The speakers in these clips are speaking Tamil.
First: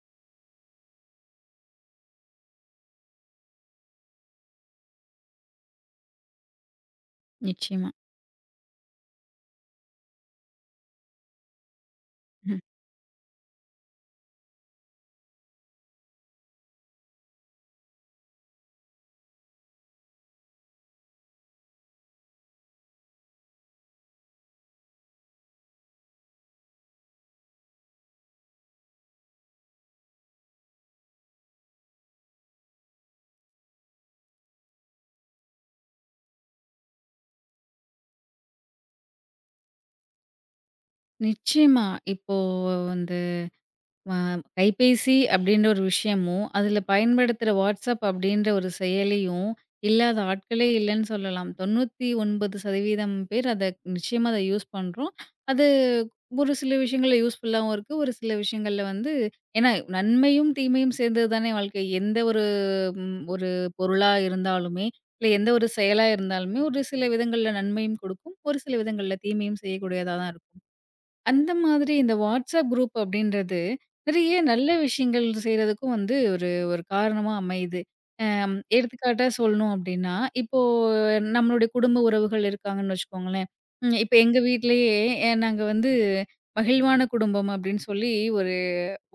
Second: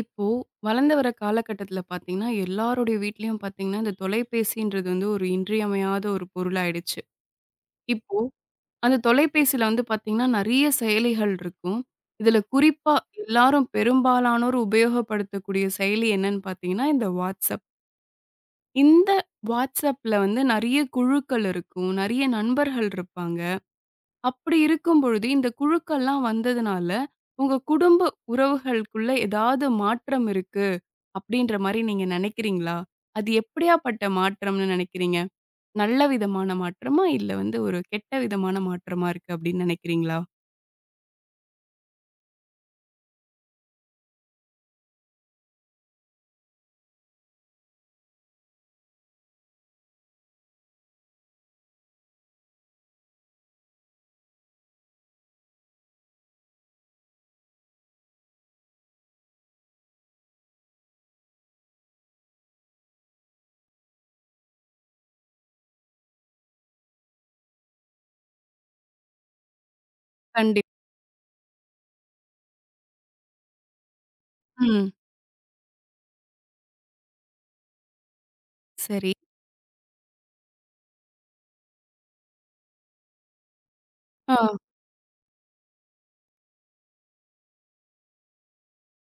இப்போ வளர்ந்து வர காலகட்டத்தில பார்த்தீங்கன்னா, எல்லாருடைய வீட்லயும் பார்த்தீங்கன்னா, இந்த தொலைபேசின்றது வந்து ஒரு இன்றியமையாத ஒரு பொருளாயிடுச்சு. நிச்சயமா. இப்போ அந்த தொலைபேசியில வந்து பார்த்தீங்கன்னா, நெறைய செயலிகள் இருக்கும். இதில ம். குறிப்பா எல்லாரும் பெரும்பாலானோர் உபயோகப்படுத்தக்கூடிய செயலி என்னன்னு பார்த்தீங்கன்னா, இந்த WhatsApp. இந்த WhatsAppல வந்து நெறைய குழுக்கள் இருக்கும். நெறைய நண்பர்கள் இருப்பாங்க. அப்படி இருக்கும் பொழுது இந்த குழுக்கள்லாம் வந்ததுனால, உங்க குடும்ப உறவுகளுக்குள்ள ஏதாவது மாற்றம் இருக்கு? அப்படின்ற மாரி நீங்க நெனைக்கிறீங்களா? அது எப்படியாப்பட்ட மாற்றம்னு நெனைக்கிறீங்க? நல்ல விதமான மாற்றமா? இல்ல வந்து ஒரு கெட்ட விதமான மாற்றமா இருக்கு அப்படின்னு நெனைக்கிறீங்களா? நிச்சயமா. இப்போ வந்து அ கைபேசி அப்படின்ற ஒரு விஷயமும், அதில பயன்படுத்துற WhatsApp அப்படின்ற ஒரு செயலியும் இல்லாத ஆட்களே இல்லன்னு சொல்லலாம். 99% பேர் அத நிச்சயமா யூஸ் பண்றோம். அது ஒரு சில விஷயங்கள்ல யூஸ்ஃபுல்லாவும் இருக்கு. ஒரு சில விஷயங்கள்ல வந்து ஏன்னா நன்மையும், தீமையும் சேர்ந்தது தானே வாழ்க்கை. எந்த ஒரு ஒரு பொருளா இருந்தாலுமே, இல்ல எந்த ஒரு செயலா இருந்தாலுமே, ஒரு சில விதங்கள்ல நன்மையும் கொடுக்கும். ஒரு சில விதங்கள்ல தீமையும் செய்யக்கூடியதா தான் இருக்கும். கண்டிப் அந்த மாதிரி இந்த வாட்ஸ்அப் குரூப் அப்படின்றது, நிறைய நல்ல ம். விஷயங்கள் செய்றதுக்கும் வந்து ஒரு ஒரு காரணமா அமையுது. சரி. எடுத்துக்காட்டா சொல்லணும் அப்படின்னா, இப்போ நம்மளுடைய குடும்ப உறவுகள் இருக்காங்கன்னு வச்சுக்கோங்களேன். இப்ப ஆ, எங்க வீட்லயே, நாங்க வந்து மகிழ்வான குடும்பம் அப்படின்னு சொல்லி ஒரு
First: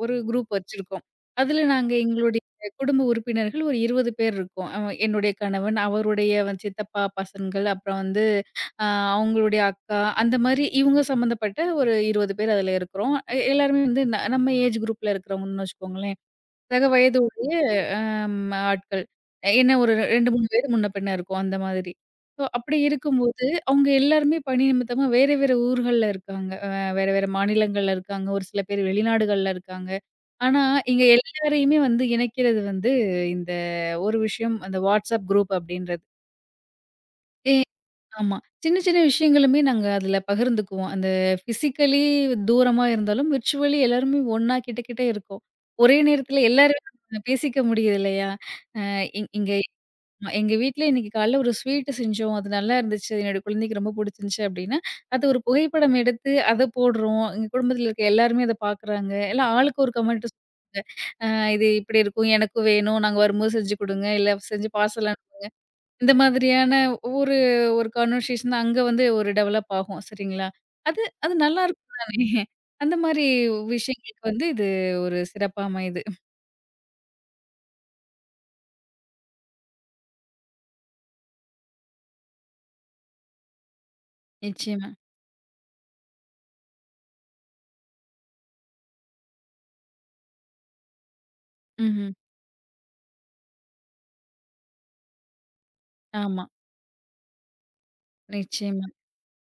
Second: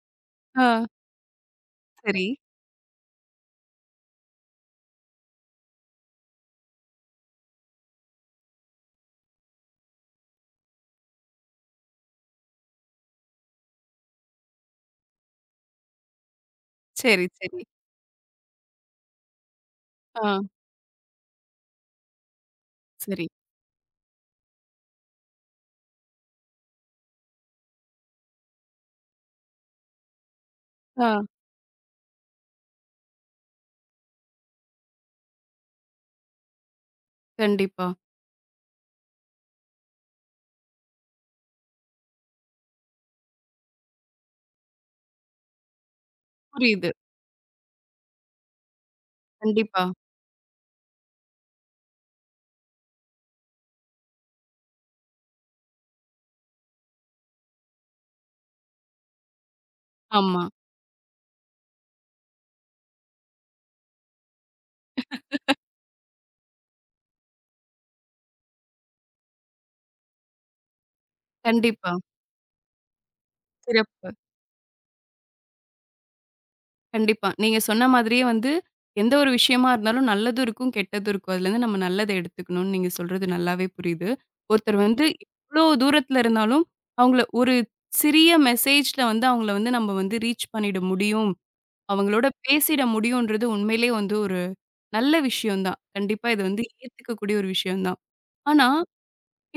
ஒரு குரூப் ஆ. வச்சிருக்கோம். அதுல நாங்க சரி, எங்களுடைய குடும்ப உறுப்பினர்கள் ஒரு 20 பேர் இருக்கோம். என்னுடைய கணவன், அவருடைய வந்து சித்தப்பா பசங்கள், அப்புறம் வந்து அ அவங்களுடைய அக்கா, அந்த மாரி இவங்க சம்மந்தப்பட்ட ஒரு 20 பேர் அதுல இருக்கிறோம். எல்லாருமே வந்து நம்ம ஏஜ் குரூப்ல இருக்கிறவங்கன்னு வச்சுக்கோங்களேன். சக வயது சரி, உடைய சரி. ஆம் ஆட்கள். என்ன ஒரு 2, ஆ, 3 பேரு முன்ன பின்ன இருக்கும் அந்த மாதிரி. ஸோ அப்படி சரி. இருக்கும்போது, அவங்க எல்லாருமே பணி நிமித்தமா வேற வேற ஊர்கள்ல இருக்காங்க. வேற வேற மாநிலங்கள்ல இருக்காங்க. ஒரு சில பேர் வெளிநாடுகள்ல இருக்காங்க. ஆனா, இங்க ஆ, எல்லாரையுமே வந்து இணைக்கிறது வந்து இந்த ஒரு விஷயம் அந்த WhatsApp குரூப் அப்படின்றது. கண்டிப்பா. ஆமா. சின்ன சின்ன விஷயங்களுமே நாங்க அதுல பகிர்ந்துக்குவோம். அந்த பிசிக்கலி தூரமா இருந்தாலும், விர்ச்சுவலி எல்லாருமே ஒண்ணா கிட்ட கிட்ட இருக்கோம். ஒரே நேரத்துல எல்லாரையும் புரியுது. நம்ம பேசிக்க முடியுது இல்லையா? அ இங் இங்க கண்டிப்பா. ஆமா, எங்க வீட்ல இன்னைக்கு காலைல ஒரு ஸ்வீட் செஞ்சோம். அது நல்லா இருந்துச்சு. என்னோட குழந்தைக்கு ரொம்ப புடிச்சிருந்துச்சு அப்படின்னா, அது ஒரு புகைப்படம் எடுத்து அத போடுறோம். எங்க குடும்பத்துல இருக்க எல்லாருமே அத பாக்குறாங்க. எல்லாம் ஆளுக்கு ஒரு கமெண்ட். ஆமா. அ இது இப்படி இருக்கும். எனக்கும் வேணும். நாங்க வரும்போது செஞ்சு குடுங்க. இல்ல செஞ்சு பார்சல் இந்த மாதிரியான ஒரு ஒரு கான்வர்சேஷன் தான் அங்க வந்து ஒரு டெவலப் ஆகும். சரிங்களா? அது அது கண்டிப்பா. நல்லாருக்கும் தானே! அந்த மாரி சிறப்பு. விஷயங்களுக்கு வந்து இது ஒரு சிறப்பா அமையுது. கண்டிப்பா. நீங்க சொன்ன மாதிரியே வந்து, எந்த ஒரு விஷயமா இருந்தாலும் நல்லதும் இருக்கும், கெட்டதும் இருக்கும். அதுலேருந்து நம்ம நல்லத எடுத்துக்கணும்னு நீங்க சொல்றது நல்லாவே புரியுது. ஒருத்தர் நிச்சயமா. வந்து எவ்ளோ தூரத்துல இருந்தாலும், அவங்கள ஒரு சிறிய மெசேஜ்ல வந்து அவங்கள வந்து நம்ம வந்து ரீச் பண்ணிட முடியும். ம்ஹ்ம். அவங்களோட பேசிட முடியும்ன்றது உண்மையிலேயே வந்து ஒரு நல்ல விஷயம் தான். கண்டிப்பா இது ஆமா. வந்து ஏத்துக்கக்கூடிய ஒரு விஷயம் தான். ஆனா, நிச்சயமா.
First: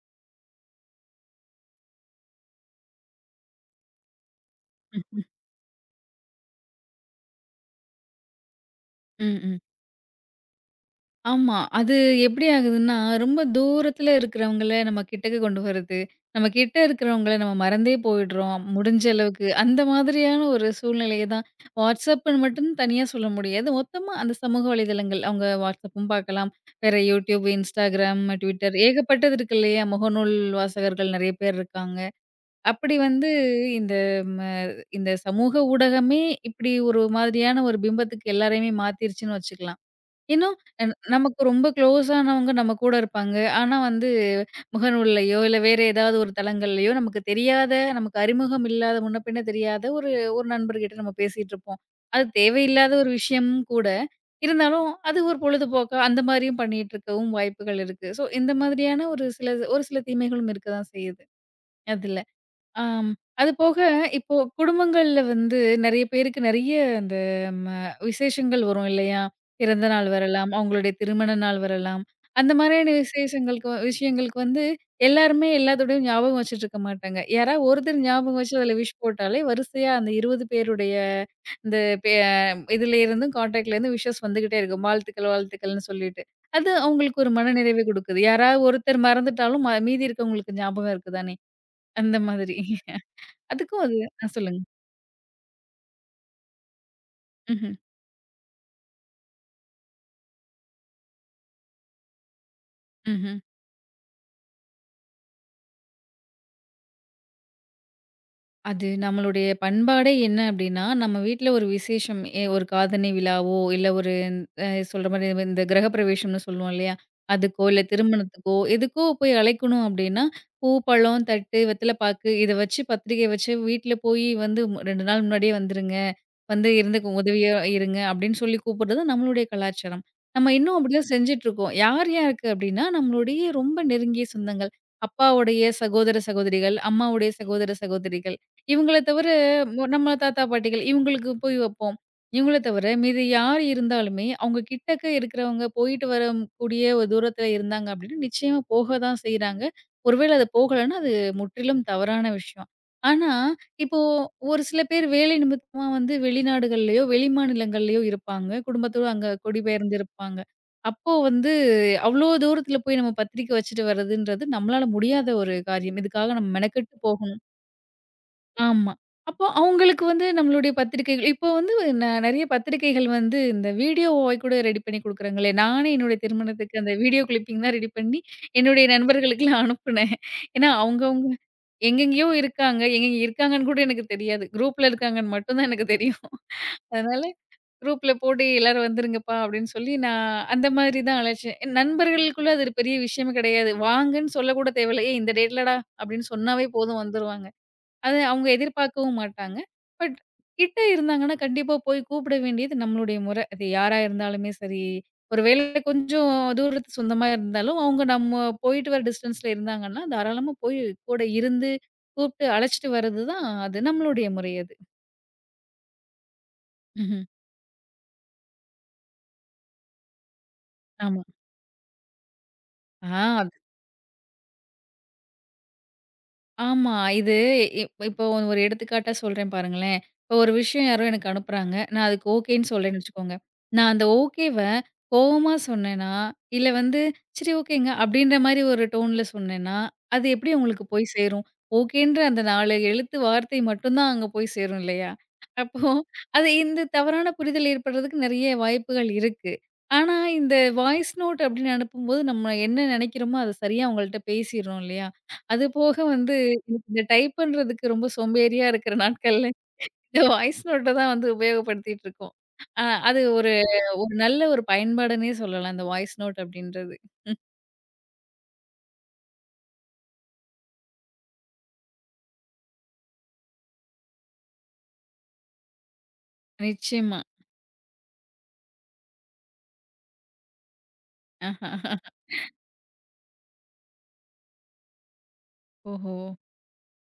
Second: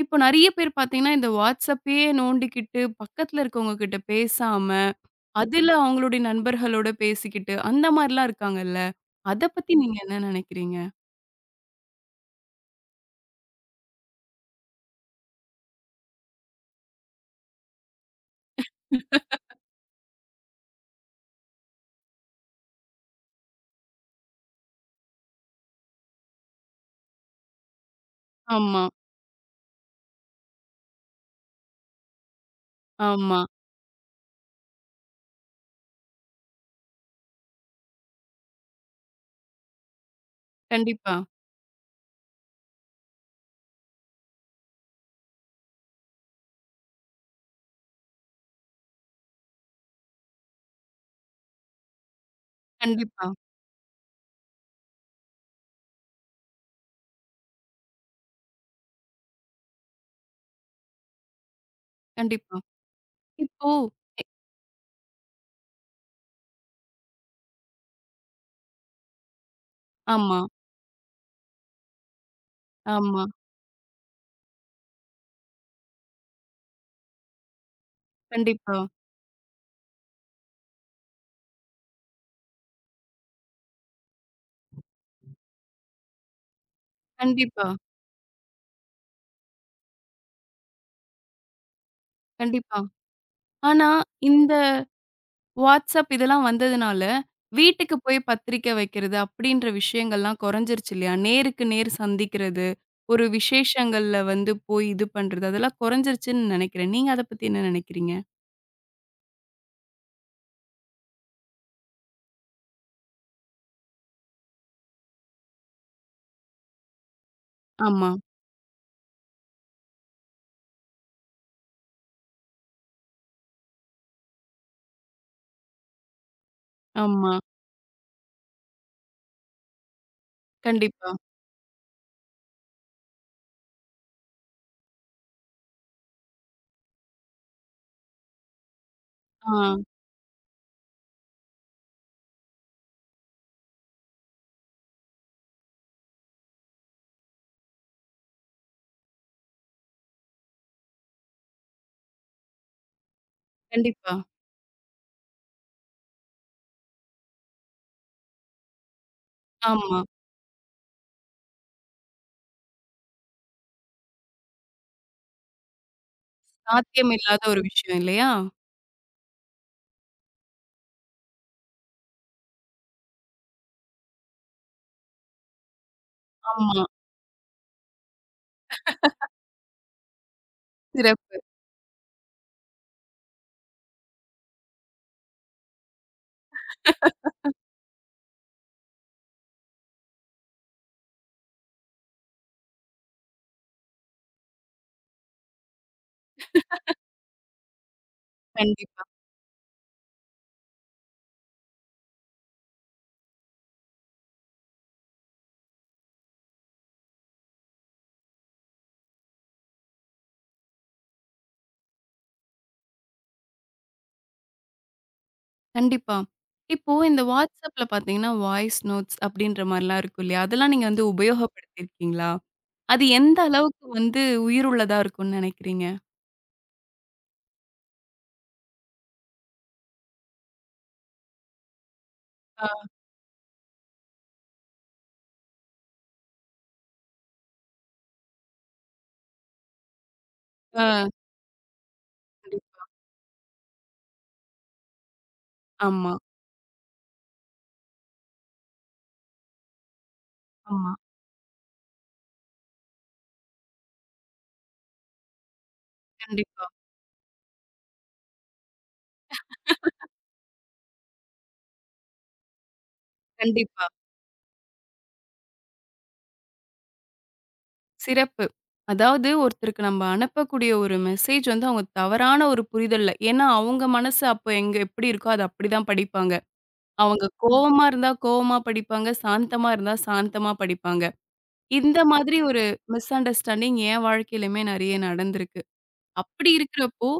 இப்போ நெறைய பேர் பார்த்தீங்கன்னா, இந்த WhatsAppயே நோண்டிக்கிட்டு, பக்கத்துல இருக்கவங்க கிட்ட பேசாம, ம், ம். அதுல அவங்களுடைய நண்பர்களோட பேசிக்கிட்டு, அந்த மாரிலாம் இருக்காங்கல்ல. ம், அத ம். பத்தி நீங்க என்ன நெனைக்கிறீங்க? ஆமா. அது எப்படி ஆகுதுன்னா, ரொம்ப தூரத்துல இருக்கிறவங்கள நம்ம கிட்டக்க கொண்டு வரது. நம்ம கிட்ட இருக்கிறவங்கள நம்ம மறந்தே போயிடுறோம், முடிஞ்ச அளவுக்கு. அந்த மாதிரியான ஒரு சூழ்நிலைய தான் WhatsAppன்னு மட்டும் தனியா சொல்ல முடியாது. மொத்தமா அந்த சமூக வலைதளங்கள், அவங்க WhatsAppம் பார்க்கலாம். வேற YouTube, Instagram, Twitter ஆமா, ஏகப்பட்டது இருக்கு இல்லையா? முகநூல் வாசகர்கள் நெறைய பேர் இருக்காங்க. அப்படி வந்து ஆமா. இந்த ம இந்த சமூக ஊடகமே இப்படி ஒரு மாதிரியான ஒரு பிம்பத்துக்கு எல்லாரையுமே மாத்திருச்சுன்னு வச்சுக்கலாம். இன்னும் கண்டிப்பா, நமக்கு ரொம்ப க்ளோஸ் ஆனவங்க நம்ம கூட இருப்பாங்க. ஆனா வந்து முகநூல்லயோ, இல்ல வேற ஏதாவது ஒரு தளங்கள்லயோ நமக்கு தெரியாத, நமக்கு அறிமுகம் இல்லாத, முன்ன பின்ன தெரியாத ஒரு ஒரு நண்பர்கிட்ட நம்ம பேசிட்டுருப்போம். அது தேவையில்லாத ஒரு கண்டிப்பா, விஷயமும் கூட. இருந்தாலும் அது ஒரு பொழுதுபோக்கா அந்த மாரியும் பண்ணிட்டு இருக்கவும் வாய்ப்புகள் இருக்கு. ஸோ இந்த மாதிரியான ஒரு சில தீமைகளும் இருக்க தான் செய்யுது அதுல. கண்டிப்பா. ஆம். அது இப்போ போக இப்போ குடும்பங்கள்ல வந்து நெறைய பேருக்கு நெறைய அந்த ம விசேஷங்கள் வரும் இல்லையா? பிறந்த நாள் ஆமா, வரலாம், அவங்களுடைய திருமண நாள் வரலாம். அந்த மாதிரியான ஆமா. விசேஷங்களுக்கு விஷயங்களுக்கு வந்து எல்லாருமே எல்லாத்தோடையும் ஞாபகம் வச்சுட்டு இருக்க மாட்டாங்க. யாராவது ஒருத்தர் ஞாபகம் வச்சு அதில கண்டிப்பா, விஷ் போட்டாலே வரிசையா அந்த 20 பேருடைய இந்த பே இதுல இருந்தும் கான்டாக்ட்ல இருந்து விஷஸ் வந்துகிட்டே இருக்கும். வாழ்த்துக்கள், வாழ்த்துக்கள்னு சொல்லிட்டு. அது அவங்களுக்கு ஒரு கண்டிப்பா, மனநிறைவை குடுக்குது. யாராவது ஒருத்தர் மறந்துட்டாலும் மீதி இருக்கவங்களுக்கு ஞாபகம் இருக்கு தானே! அந்த மாதிரி. கண்டிப்பா. அதுக்கும் ஆனா, அது ஆ இந்த சொல்லுங்க. WhatsApp இதெல்லாம் வந்ததுனால, ம்ஹ்ம், வீட்டுக்கு போய் பத்திரிக்கை வைக்கிறது அப்படின்ற விஷயங்கள்லாம் குறைஞ்சிருச்சு இல்லையா? நேருக்கு நேர் சந்திக்கிறது, ஒரு ம்ஹ்ம். விசேஷங்கள்ல வந்து போய் இது பண்றது, அதெல்லாம் குறைஞ்சிருச்சுன்னு நெனைக்கிறேன். நீங்க அத பத்தி என்ன நெனைக்கிறீங்க? அது நம்மளுடைய பண்பாடே என்ன அப்டின்னா, நம்ம வீட்ல ஒரு விசேஷம் ஒரு காதணி விழாவோ, இல்ல ஒரு சொல்ற மாரி இந்த கிரகப்பிரவேஷம்னு சொல்லுவோம் இல்லையா? அதுக்கோ, இல்ல ஆமா, திருமணத்துக்கோ, எதுக்கோ போய் அழைக்கணும் அப்டின்னா, பூ, பழம், தட்டு, வெத்தல பாக்கு இத வச்சு பத்திரிக்கை வச்சு வீட்ல போய் வந்து 2 நாள் முன்னாடியே வந்துருங்க. வந்து இருந்துக்கு ஆமா. உதவியா இருங்க அப்படின்னு சொல்லி கூப்பிடுறது நம்மளுடைய கலாச்சாரம். நம்ம இன்னும் அப்படிதான் கண்டிப்பா. செஞ்சுட்ருக்கோம். யார் யாருக்கு அப்படின்னா, நம்மளுடைய ரொம்ப நெருங்கிய சொந்தங்கள். அப்பாவுடைய சகோதர சகோதரிகள், அம்மாவுடைய சகோதர சகோதரிகள். இவங்கள தவிர ஆ, நம்ம தாத்தா, பாட்டிகள் இவங்களுக்கு போய் வைப்போம். இவங்கள தவிர மீதி யார் இருந்தாலுமே, அவங்க கிட்டக்க இருக்கிறவங்க போயிட்டு வர கூடிய ஒரு தூரத்தில இருந்தாங்க அப்படின்னா, நிச்சயமா போக தான் செய்றாங்க. ஒருவேள அது போகலன்னா, அது முற்றிலும் தவறான விஷயம். ஆனா, இப்போ கண்டிப்பா. ஒரு சில பேர் வேலை நிமித்தமா வந்து வெளிநாடுகள்லயோ, வெளி மாநிலங்கள்லயோ இருப்பாங்க. குடும்பத்தோட அங்க ஆமா. குடிபெயர்ந்திருப்பாங்க. அப்போ வந்து அவ்ளோ தூரத்தில போய் நம்ம பத்திரிக்கை வச்சுட்டு வர்றதுன்றது நம்மளால முடியாத ஒரு காரியம். இதுக்காக நம்ம மெனக்கெட்டு சாத்தியம் போகணும். இல்லாத ஒரு விஷயம் இல்லையா? ஆமா. அப்போ அவங்களுக்கு வந்து நம்மளுடைய பத்திரிக்கைகள் இப்போ வந்து நெறைய பத்திரிக்கைகள் வந்து இந்த வீடியோ வாய் கூட ரெடி பண்ணி குடுக்குறாங்களே! நானே என்னுடைய திருமணத்துக்கு ஆமா. அந்த வீடியோ கிளிப்பிங் தான் ரெடி பண்ணி என்னுடைய நண்பர்களுக்குலாம் அனுப்புனேன். ஏன்னா அவங்கவங்க சிறப்பு. எங்கெங்கேயோ இருக்காங்க. எங்கெங்க இருக்காங்கன்னு கூட எனக்கு தெரியாது. குரூப்ல இருக்காங்கன்னு மட்டும் தான் எனக்கு தெரியும். அதனால குரூப்ல போட்டு எல்லாரும் வந்துருங்கப்பா அப்படின்னு சொல்லி நான் அந்த மாதிரி தான் அழைச்சேன். என் நண்பர்களுக்குள்ள அது ஒரு பெரிய விஷயமே கிடையாது. வாங்கன்னு சொல்லக்கூட தேவையில்ல. ஏய் இந்த டேட்லடா அப்படின்னு சொன்னாவே போதும் வந்துருவாங்க. அது அவங்க கண்டிப்பா, எதிர்பார்க்கவும் மாட்டாங்க. பட் கிட்ட இருந்தாங்கன்னா, கண்டிப்பா போய் கூப்பிட வேண்டியது நம்மளுடைய முறை. அது யாரா இருந்தாலுமே சரி, ஒரு வேளை கொஞ்சம் தூரத்து சொந்தமா இருந்தாலும், அவங்க நம்ம போயிட்டு வர டிஸ்டன்ஸ்ல இருந்தாங்கன்னா, தாராளமா போய் கூட இருந்து கூப்பிட்டு அழைச்சிட்டு வர்றது தான் அது நம்மளுடைய முறை அது. கண்டிப்பா. இப்போ இந்த ம்ஹ்ம். WhatsAppல பார்த்தீங்கன்னா, வாய்ஸ் நோட்ஸ் அப்படின்ற மாரிலாம் இருக்கும் இல்லையா? அதெல்லாம் நீங்க வந்து ஆமா. உபயோகப்படுத்தியிருக்கீங்களா? அது எந்த ஆ. அளவுக்கு வந்து உயிருள்ளதா இருக்கும்னு நினைக்கிறீங்க? ஆமா. இது இப்போ ஒரு எடுத்துக்காட்டா சொல்றேன் பாருங்களேன். இப்போ ஒரு விஷயம் யாரோ எனக்கு அனுப்புறாங்க. நான் அதுக்கு ஆ, ஓகேன்னு சொல்றேன்னு வச்சுக்கோங்க. நான் அந்த ஓகேவ கோவமா சொன்னேன்னா, இல்ல வந்து சரி ஓகேங்க அப்படின்ற மாரி ஒரு டோன்ல சொன்னேன்னா, அது எப்படி உங்களுக்கு போய் ஆ. சேரும்? ஓகேன்ற அந்த 4 கண்டிப்பா. எழுத்து வார்த்தை மட்டும் தான் அங்க போய் சேரும் இல்லையா? அப்போ ஆமா, அது இந்த தவறான புரிதல் ஏற்படுறதுக்கு நெறைய வாய்ப்புகள் இருக்கு. ஆனா இந்த ஆமா. வாய்ஸ் நோட் அப்படின்னு அனுப்பும்போது நம்ம என்ன நெனைக்கிறோமோ, அத சரியா அவங்கள்ட்ட பேசிர்றோம் இல்லையா? அது போக வந்து கண்டிப்பா, இந்த டைப் பண்றதுக்கு ரொம்ப சோம்பேறியா இருக்கிற நாட்கள்ல இந்த வாய்ஸ் நோட்ட தான் வந்து உபயோகப்படுத்திட்டு இருக்கோம். அ அது ஒரு கண்டிப்பா. ஒரு நல்ல பயன்பாடுன்னே சொல்லலாம். இந்த வாய்ஸ் நோட் அப்படின்றது. சிறப்பு. அதாவது ஒருத்தருக்கு நம்ம அனுப்பக்கூடிய ஒரு மெசேஜ் வந்து அவங்க தவறான ஒரு புரிதல்ல ஏன்னா அவங்க மனசு அப்ப எங்க எப்படி இருக்கோ, அது அப்படிதான் படிப்பாங்க. நிச்சயமா. அவங்க கோவமா இருந்தா கோவமா படிப்பாங்க. சாந்தமா இருந்தா சாந்தமா படிப்பாங்க. ஆஹா. இந்த மாதிரி ஒரு மிஸ் அண்டர்ஸ்டாண்டிங் என் வாழ்க்கையிலயுமே நெறைய நடந்திருக்கு. ஓஹோ! அப்படி இருக்கிறப்போ,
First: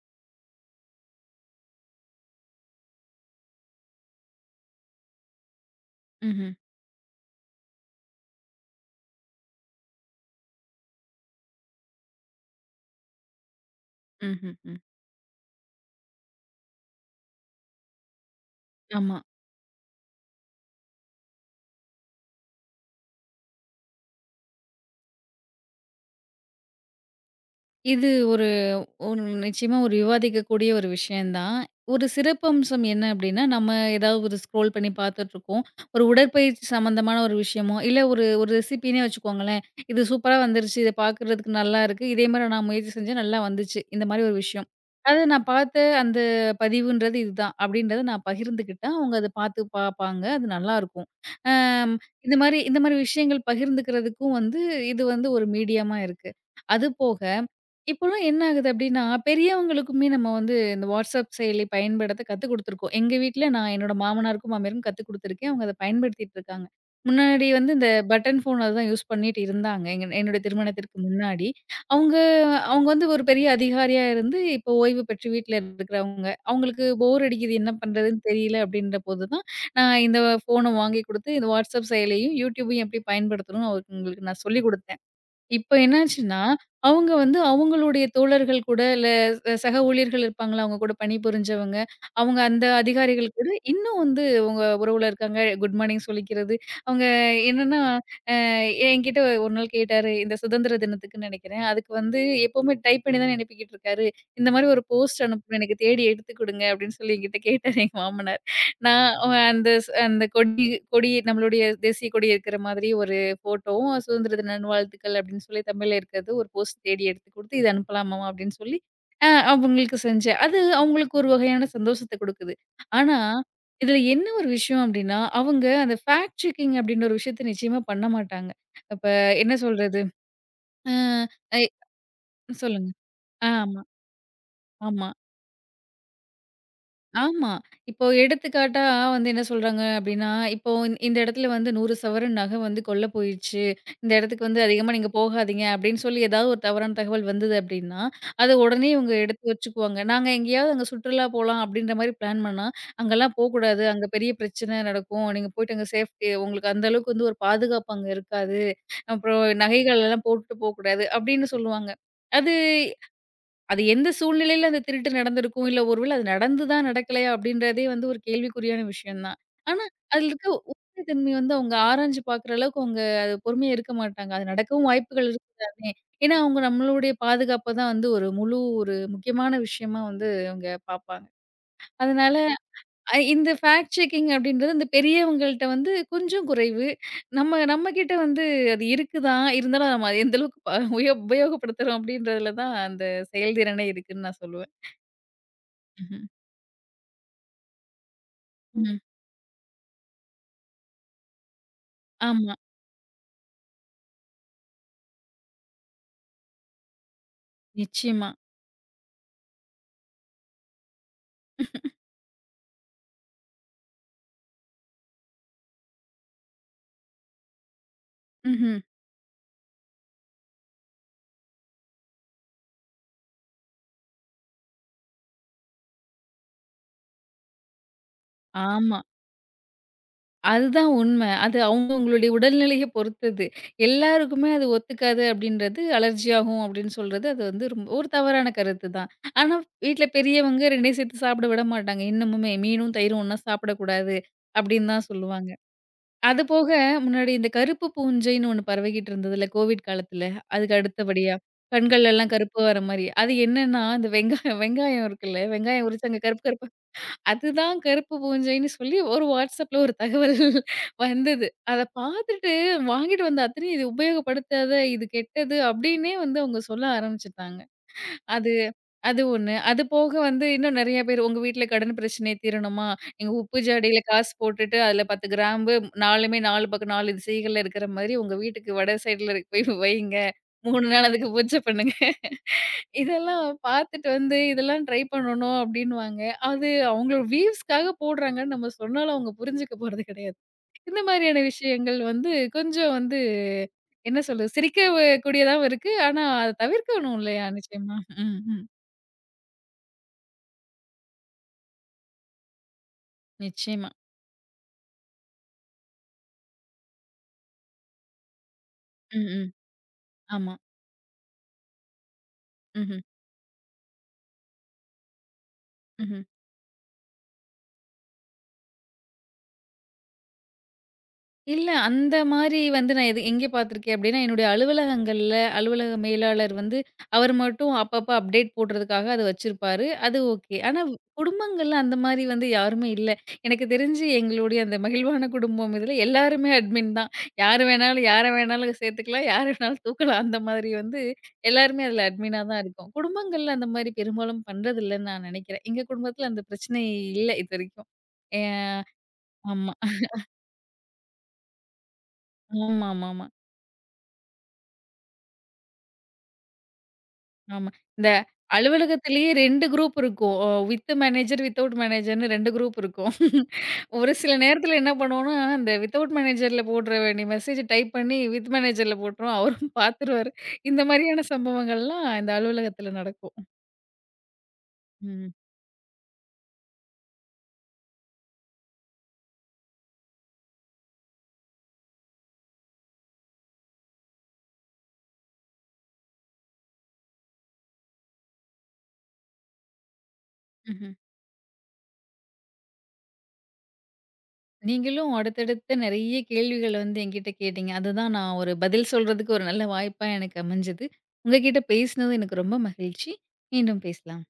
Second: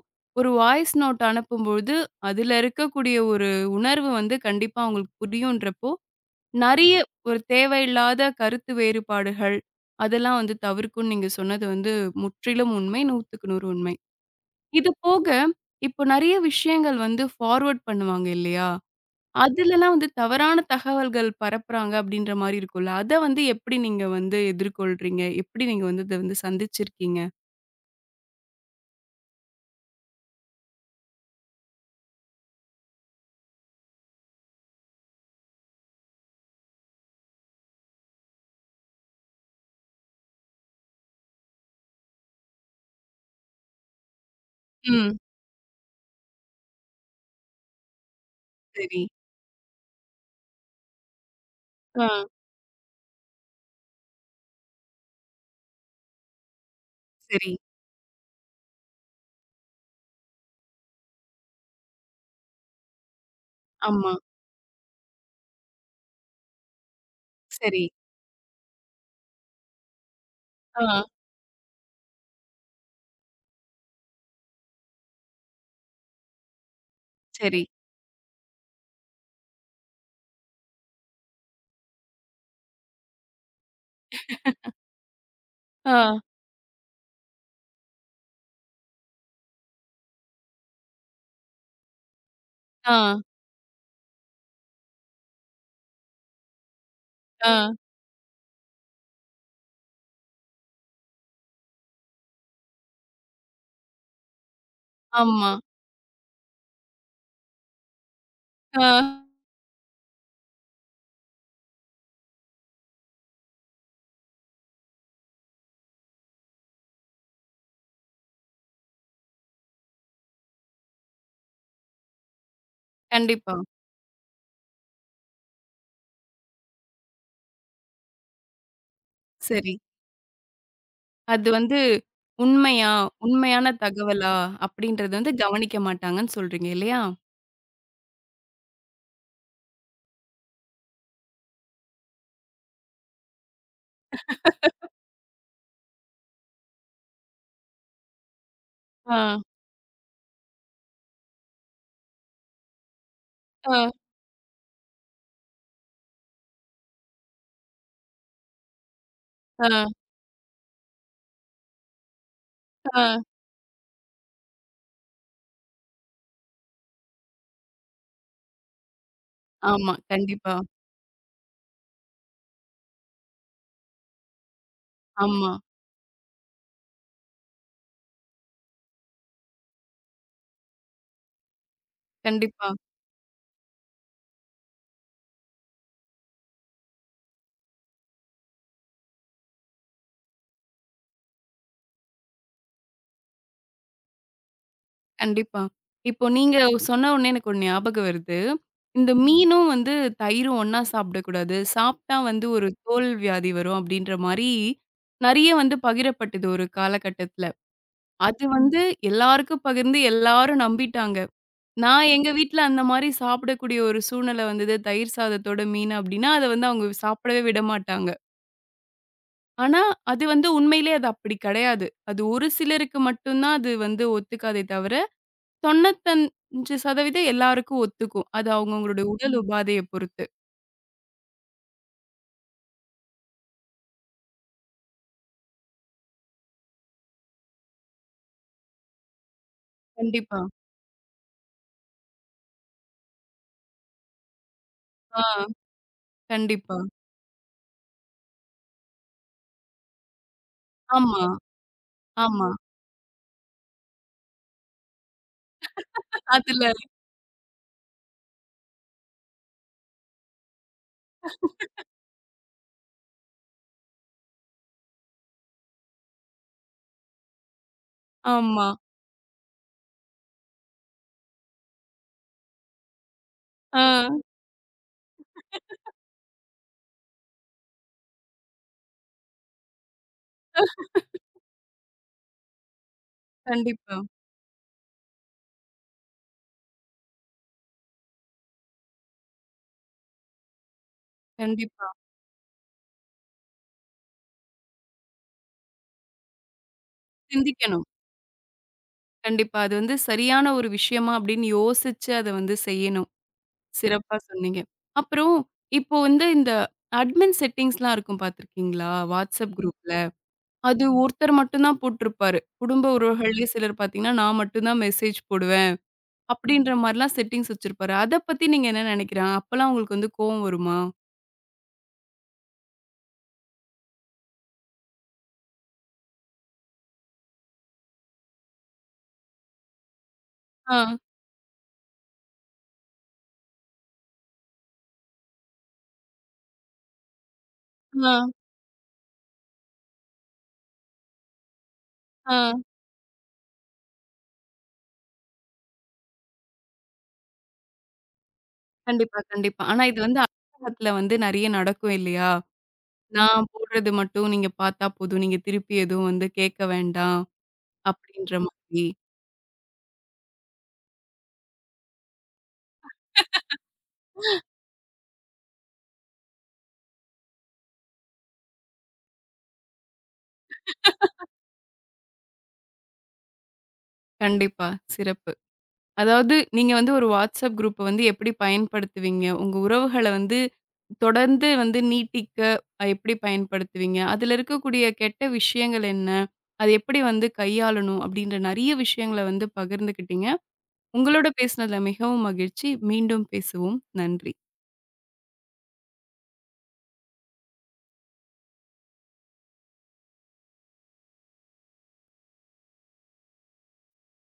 ஒரு வாய்ஸ் நோட் அனுப்பும்பொழுது, அதுல இருக்கக்கூடிய ஒரு உணர்வு வந்து கண்டிப்பா அவங்களுக்கு புரியுன்றப்போ, ம்ஹ்ம். நெறைய ஒரு தேவையில்லாத கருத்து வேறுபாடுகள், அதெல்லாம் வந்து தவிர்க்கும்னு நீங்க சொன்னது வந்து முற்றிலும் உண்மை. 100க்கு 100 உண்மை. ம்ஹ்ம். ம். இது போக, இப்போ நெறைய விஷயங்கள் வந்து ஃபார்வர்ட் பண்ணுவாங்க இல்லையா? ஆமா. அதுலலாம் வந்து தவறான தகவல்கள் பரப்புறாங்க அப்படின்ற மாரி இருக்கும்ல. அத வந்து எப்படி நீங்க வந்து எதிர்கொள்றீங்க? எப்படி நீங்க வந்து இத வந்து சந்திச்சிருக்கீங்க? இது ஒரு ஒரு நிச்சயமா ஒரு விவாதிக்கக்கூடிய ஒரு விஷயம் தான். ஒரு சிறப்பம்சம் என்ன அப்டின்னா, நம்ம ஏதாவது ஒரு ஸ்க்ரோல் பண்ணி பார்த்துட்டுருக்கோம். ஒரு உடற்பயிற்சி சம்மந்தமான ஒரு விஷயமோ, இல்ல ஒரு ஒரு ரெசிபின்னே வச்சுக்கோங்களேன். இது சூப்பரா வந்துருச்சு. இத பார்க்குறதுக்கு நல்லாருக்கு. இதே மாரி நான் முயற்சி செஞ்சேன் நல்லா வந்துச்சு. இந்த மாரி ஒரு விஷயம். ம். அது நான் பார்த்த அந்த பதிவுன்றது இதுதான். அப்டின்றத நான் பகிர்ந்துக்கிட்டா, சரி. அவங்க அத பார்த்து பார்ப்பாங்க. அது நல்லாருக்கும். அம் ஆ. இந்த மாரி விஷயங்கள் பகிர்ந்துக்கிறதுக்கும் வந்து, இது வந்து ஒரு மீடியமா இருக்கு. அது போக சரி. இப்போலாம் என்ன ஆகுது அப்டின்னா, பெரியவங்களுக்குமே நம்ம வந்து இந்த WhatsApp செயலி பயன்படுத்த கத்துக் குடுத்துருக்கோம். எங்க வீட்ல நான் என்னோட ஆமா. மாமனாருக்கும், மாமியாருக்கும் கத்துக் குடுத்துருக்கேன். அவங்க அத பயன்படுத்திட்டு இருக்காங்க. முன்னாடி வந்து சரி. இந்த பட்டன் ஃபோன் அதுதான் யூஸ் பண்ணிட்டு இருந்தாங்க. என்னுடைய திருமணத்திற்கு ஆ. முன்னாடி. அவங்க அவங்க வந்து ஒரு பெரிய அதிகாரியா இருந்து, இப்போ ஓய்வு பெற்று வீட்ல இருக்கிறவங்க. அவங்களுக்கு போர் அடிக்குது சரி. என்ன பண்றதுன்னு தெரியல அப்டின்ற போது தான், நான் இந்த ஃபோன வாங்கி குடுத்து, இந்த WhatsApp செயலியும், YouTubeயும் எப்டி பயன்படுத்தணும்னு அவங்களுக்கு நான் சொல்லிக் குடுத்தேன். இப்ப ஆ. என்னாச்சுன்னா, அவங்க வந்து அவங்களுடைய தோழர்கள் கூட, இல்ல சக ஊழியர்கள் இருப்பாங்கல்ல, அவங்க கூட பணிபுரிஞ்சவங்க. அவங்க அந்த ஆ. அதிகாரிகள் கூட இன்னும் வந்து உங்க உறவுல இருக்காங்க. குட் மார்னிங் சொல்லிக்கிறது. அவங்க ஆ. என்னன்னா, அ என்கிட்ட ஒரு நாள் கேட்டாரு, இந்த சுதந்திர தினத்துக்குன்னு நெனைக்கிறேன். அதுக்கு வந்து எப்பவுமே டைப் பண்ணி தானே அனுப்பிக்கிட்டு இருக்காரு. இந்த மாரி ஒரு போஸ்ட் ஆமா. அனுப்பணும். எனக்கு தேடி எடுத்து குடுங்க அப்படின்னு சொல்லி என்கிட்ட கேட்டாரு எங்க மாமனார். ஆ. நான் அ அந்த ஸ் அந்த கொடி கொடி நம்மளுடைய தேசிய கொடி இருக்கிற மாதிரி ஒரு ஃபோட்டோவும், "சுதந்திர தின நல்வாழ்த்துக்கள்" அப்படின்னு சொல்லி தமிழ்ல இருக்கிறது ஒரு போஸ்ட் தேடி எடுத்து குடுத்து, "இது அனுப்பலாமாமா?" அப்படின்னு சொல்லி அவங்களுக்கு செஞ்சேன். அது அவங்களுக்கு ஒரு வகையான சந்தோஷத்த குடுக்குது. ஆனா, கண்டிப்பா. இதுல என்ன ஒரு விஷயம் அப்படின்னா, அவங்க அந்த ஃபேக்ட் செக்கிங் அப்படின்ற ஒரு விஷயத்த நிச்சயமா பண்ண மாட்டாங்க. அப்ப என்ன சரி. சொல்றது? அ அது ஐ வந்து உண்மையா? சொல்லுங்க. உண்மையான ஆமா, தகவலா? ஆமா. அப்படின்றத வந்து கவனிக்க மாட்டாங்கன்னு சொல்றீங்க இல்லையா? ஆமா. இப்போ எடுத்துக்காட்டா வந்து என்ன சொல்றாங்க அப்டின்னா, இப்போ இந்த இந்த இடத்துல வந்து 100 சவரன் நகை வந்து கொள்ள போயிருச்சு. இந்த இடத்துக்கு வந்து அதிகமா நீங்க போகாதீங்க அப்டின்னு சொல்லி ஏதாவது ஒரு தவறான தகவல் வந்தது அப்டின்னா, அத உடனே இவங்க ஆ. எடுத்து வச்சுக்குவாங்க. நாங்க எங்கேயாவது அங்க சுற்றுலா போலாம் அப்டின்ற மாரி பிளான் பண்ணா, அங்கலாம் ஆ. போக்கூடாது. அங்க பெரிய பிரச்சனை நடக்கும். நீங்க போய்ட்டு அங்க சேஃப்டி உங்களுக்கு அந்த அளவுக்கு வந்து ஒரு பாதுகாப்பு அங்க இருக்காது. அப்புறம் ஆ. நகைகள் எல்லாம் போட்டுட்டு போக்கூடாது அப்டின்னு சொல்லுவாங்க. அது ஆ. அது எந்த சூழ்நிலையில அந்த திருட்டு நடந்திருக்கும்? இல்ல ஒருவேள அது நடந்துதா, நடக்கலையா? அப்படின்றதே வந்து ஒரு கேள்விக்குறியான விஷயம் தான். ஆனா, ஆமா. அதில இருக்க கண்டிப்பா. உண்மை தன்மை வந்து அவங்க ஆராய்ஞ்சு பார்க்குற அளவுக்கு அவங்க அது பொறுமையா இருக்க மாட்டாங்க. அது நடக்கவும் வாய்ப்புகள் ஆமா. இருக்கு தானே! ஏன்னா, அவங்க நம்மளுடைய பாதுகாப்ப தான் வந்து ஒரு முழு முக்கியமான விஷயமா வந்து அவங்க பார்ப்பாங்க. அதனால கண்டிப்பா. இந்த ஃபேக்ட் செக்கிங் அப்படின்றது அந்த பெரியவங்கள்ட்ட வந்து கொஞ்சம் குறைவு. நம்ம நம்மகிட்ட வந்து அது இருக்குதான், இருந்தாலும் நம்ம அது எந்த அளவுக்கு ப உய உபயோகப்படுத்துறோம் அப்படின்றதுல தான் அந்த செயல்திறனே இருக்குன்னு நான் சொல்லுவேன். கண்டிப்பா. ம்ஹ்ம். இப்போ நீங்க சொன்ன உடனே எனக்கு ஒரு ஞாபகம் வருது. ம். இந்த மீனும் வந்து தயிரும் ஒண்ணா சாப்பிடக்கூடாது. சாப்பிட்டா வந்து ஆமா, ஒரு தோல் வியாதி வரும் அப்படின்ற மாரி நெறைய வந்து பகிரப்பட்டது ஒரு காலகட்டத்தில. நிச்சயமா. அது வந்து எல்லாருக்கும் பகிர்ந்து எல்லாரும் நம்பிட்டாங்க. நான் எங்க வீட்ல அந்த மாரி சாப்பிடக்கூடிய ஒரு சூழ்நிலை வந்தது. தயிர் சாதத்தோட மீன் அப்படின்னா, அத வந்து அவங்க சாப்பிடவே விடமாட்டாங்க. ம்ஹ்ம். ஆனா, அது வந்து உண்மையிலேயே அது அப்படி கெடையாது. அது ஒரு சிலருக்கு மட்டும் தான் அது வந்து ஒத்துக்காதே தவிர 95% எல்லாருக்கும் ஒத்துக்கும். அது ஆமா. அவங்கவங்களுடைய உடல் உபாதைய பொறுத்து. அதுதான் உண்மை. அது அவங்கவங்களுடைய உடல்நிலைய பொறுத்தது. எல்லாருக்குமே அது ஒத்துக்காது அப்படின்றது, அலர்ஜி ஆகும் அப்படின்னு சொல்றது, அது வந்து ரொம்ப ஒரு தவறான கருத்து தான். ஆனா, வீட்ல கண்டிப்பா. பெரியவங்க 2யும் சேர்த்து சாப்பிட விட மாட்டாங்க. இன்னமுமே மீனும், தயிரும் ஒண்ணா சாப்பிடக்கூடாது அப்படின்னு தான் ஆ, சொல்லுவாங்க. அது போக கண்டிப்பா. முன்னாடி இந்த கருப்பு பூஞ்சைன்னு ஒண்ணு பரவிக்கிட்டு இருந்ததுல்ல கோவிட் காலத்துல. அதுக்கு ஆமா, அடுத்தபடியா கண்கள்லாம் ஆமா. கருப்பு வர மாரி. அது என்னன்னா, இந்த வெங்காயம் வெங்காயம் இருக்குல்ல, வெங்காயம் உரிச்சு அங்க கருப்பு கருப்பா அதுல அதுதான் கருப்பு பூஞ்சைன்னு சொல்லி ஒரு வாட்ஸ்அப்ல ஒரு தகவல் வந்தது. அத பார்த்துட்டு வாங்கிட்டு வந்த அத்தனையும் இது உபயோகப்படுத்தாத, இது கெட்டது அப்டின்னே வந்து அவங்க சொல்ல ஆரம்பிச்சுட்டாங்க. அது ஆமா. அது ஒண்ணு. அது போக வந்து இன்னும் நெறைய பேர் உங்க வீட்ல கடன் பிரச்சனை தீரணுமா? நீங்க உப்பு ஆ, ஜாடியில காசு போட்டுட்டு அதுல 10 கிராம்பு 4மே 4 பக்கம் 4 திசைகள்ல இருக்கிற மாரி உங்க வீட்டுக்கு வட சைடுல போய் வையுங்க. 3 நாள் அதுக்கு பூஜை பண்ணுங்க. இதெல்லாம் கண்டிப்பா, பார்த்துட்டு வந்து, இதெல்லாம் ட்ரை பண்ணணும் அப்படின்னுவாங்க. அது அவங்களோட வியூஸ்க்காக போடுறாங்கன்னு நம்ம சொன்னாலும் அவங்க புரிஞ்சுக்க போறது கிடையாது. இந்த மாதிரியான கண்டிப்பா. விஷயங்கள் வந்து கொஞ்சம் வந்து என்ன சொல்றது? சிரிக்க வ கூடியதாவும் இருக்கு. ஆனா அத தவிர்க்கணும் இல்லையா? சிந்திக்கணும். நிச்சயமா. ம், ம். கண்டிப்பா. அது வந்து சரியான ஒரு விஷயமா அப்படின்னு யோசிச்சு அத வந்து செய்யணும். நிச்சயமா. சிறப்பா சொன்னீங்க. அப்புறம் இப்போ வந்து இந்த அட்மின் செட்டிங்ஸ்லாம் இருக்கும் பார்த்துருக்கீங்களா? ம், ம். WhatsApp குரூப்ல. ஆமா. அது ஒருத்தர் மட்டும் தான் போட்டிருப்பாரு. குடும்ப ம்ஹ்ம். உறவுகள்லயே சிலர் பார்த்தீங்கன்னா, நான் மட்டும் தான் மெசேஜ் போடுவேன். ம்ஹ்ம். அப்படின்ற மாரிலாம் செட்டிங்ஸ் வச்சிருப்பாரு. அத பத்தி நீங்க என்ன நினைக்கிறேன்? அப்பலாம் உங்களுக்கு வந்து கோவம் வருமா? இல்ல. அந்த மாரி வந்து நான் எது எங்கே பார்த்துருக்கேன் அப்டின்னா, என்னுடைய அலுவலகங்கள்ல அலுவலக மேலாளர் வந்து அவர் மட்டும் அப்பப்ப அப்டேட் போடுறதுக்காக அத வச்சிருப்பாரு. அது ஓகே. ஆனா ஆ, குடும்பங்கள்ல அந்த மாரி வந்து யாருமே இல்ல. எனக்கு தெரிஞ்சு எங்களுடைய அந்த மகிழ்வான குடும்பம் இதுல எல்லாருமே அட்மின் தான். யாரு வேணாலும் ஆ, யார வேணாலும் சேர்த்துக்கலாம். யார வேணாலும் தூக்கலாம். அந்த மாதிரி வந்து எல்லாருமே அதுல ஆ. அட்மினா தான் இருக்கோம். குடும்பங்கள்ல அந்த மாரி பெரும்பாலும் பண்றதில்லன்னு நான் நெனைக்கிறேன். எங்க குடும்பத்துல அந்த பிரச்சனை இல்ல இதுவரைக்கும். ஏ கண்டிப்பா, கண்டிப்பா. ஆமா. ஆனா இது வந்து அலுவலகத்துல வந்து நெறைய நடக்கும் இல்லையா? ஆமாமாமா. நான் போடுறது மட்டும் நீங்க பார்த்தா போதும். நீங்க திருப்பி எதுவும் வந்து கேட்க வேண்டாம். ஆமா. இந்த அப்படின்ற மாதிரி. அலுவலகத்திலேயே 2 குரூப் இருக்கும். வித் மேனேஜர், வித்தவுட் மேனேஜர்ன்னு 2 குரூப் இருக்கும். ஒரு சில நேரத்தில என்ன பண்ணுவோம்னா, அந்த வித்தவுட் மேனேஜர்ல போடுற வேண்டிய மெசேஜ் டைப் பண்ணி வித் மேனேஜர்ல போட்டுருவோம். அவரும் பார்த்துருவாரு. இந்த மாதிரியான சம்பவங்கள்லாம் இந்த அலுவலகத்தில நடக்கும். கண்டிப்பா. ம். சிறப்பு. அதாவது நீங்க வந்து ஒரு WhatsApp குரூப்ப வந்து எப்படி பயன்படுத்துவீங்க? உங்க உறவுகள வந்து தொடர்ந்து வந்து நீட்டிக்க எப்படி பயன்படுத்துவீங்க? அதுல இருக்கக்கூடிய கெட்ட விஷயங்கள் என்ன? அது எப்படி வந்து கையாளணும்? அப்படின்ற நெறைய விஷயங்கள வந்து பகிர்ந்துக்கிட்டீங்க. ம்ஹ்ம். உங்களோட பேசினதுல மிகவும் மகிழ்ச்சி. மீண்டும் பேசுவோம். நன்றி. நீங்களும் அடுத்தடுத்த நெறைய கேள்விகள் வந்து என்கிட்ட கேட்டீங்க. அதுதான் நான் ஒரு பதில் சொல்றதுக்கு ஒரு நல்ல வாய்ப்பா எனக்கு அமைஞ்சது. உங்க கிட்ட பேசினது எனக்கு ரொம்ப மகிழ்ச்சி. மீண்டும் பேசலாம்.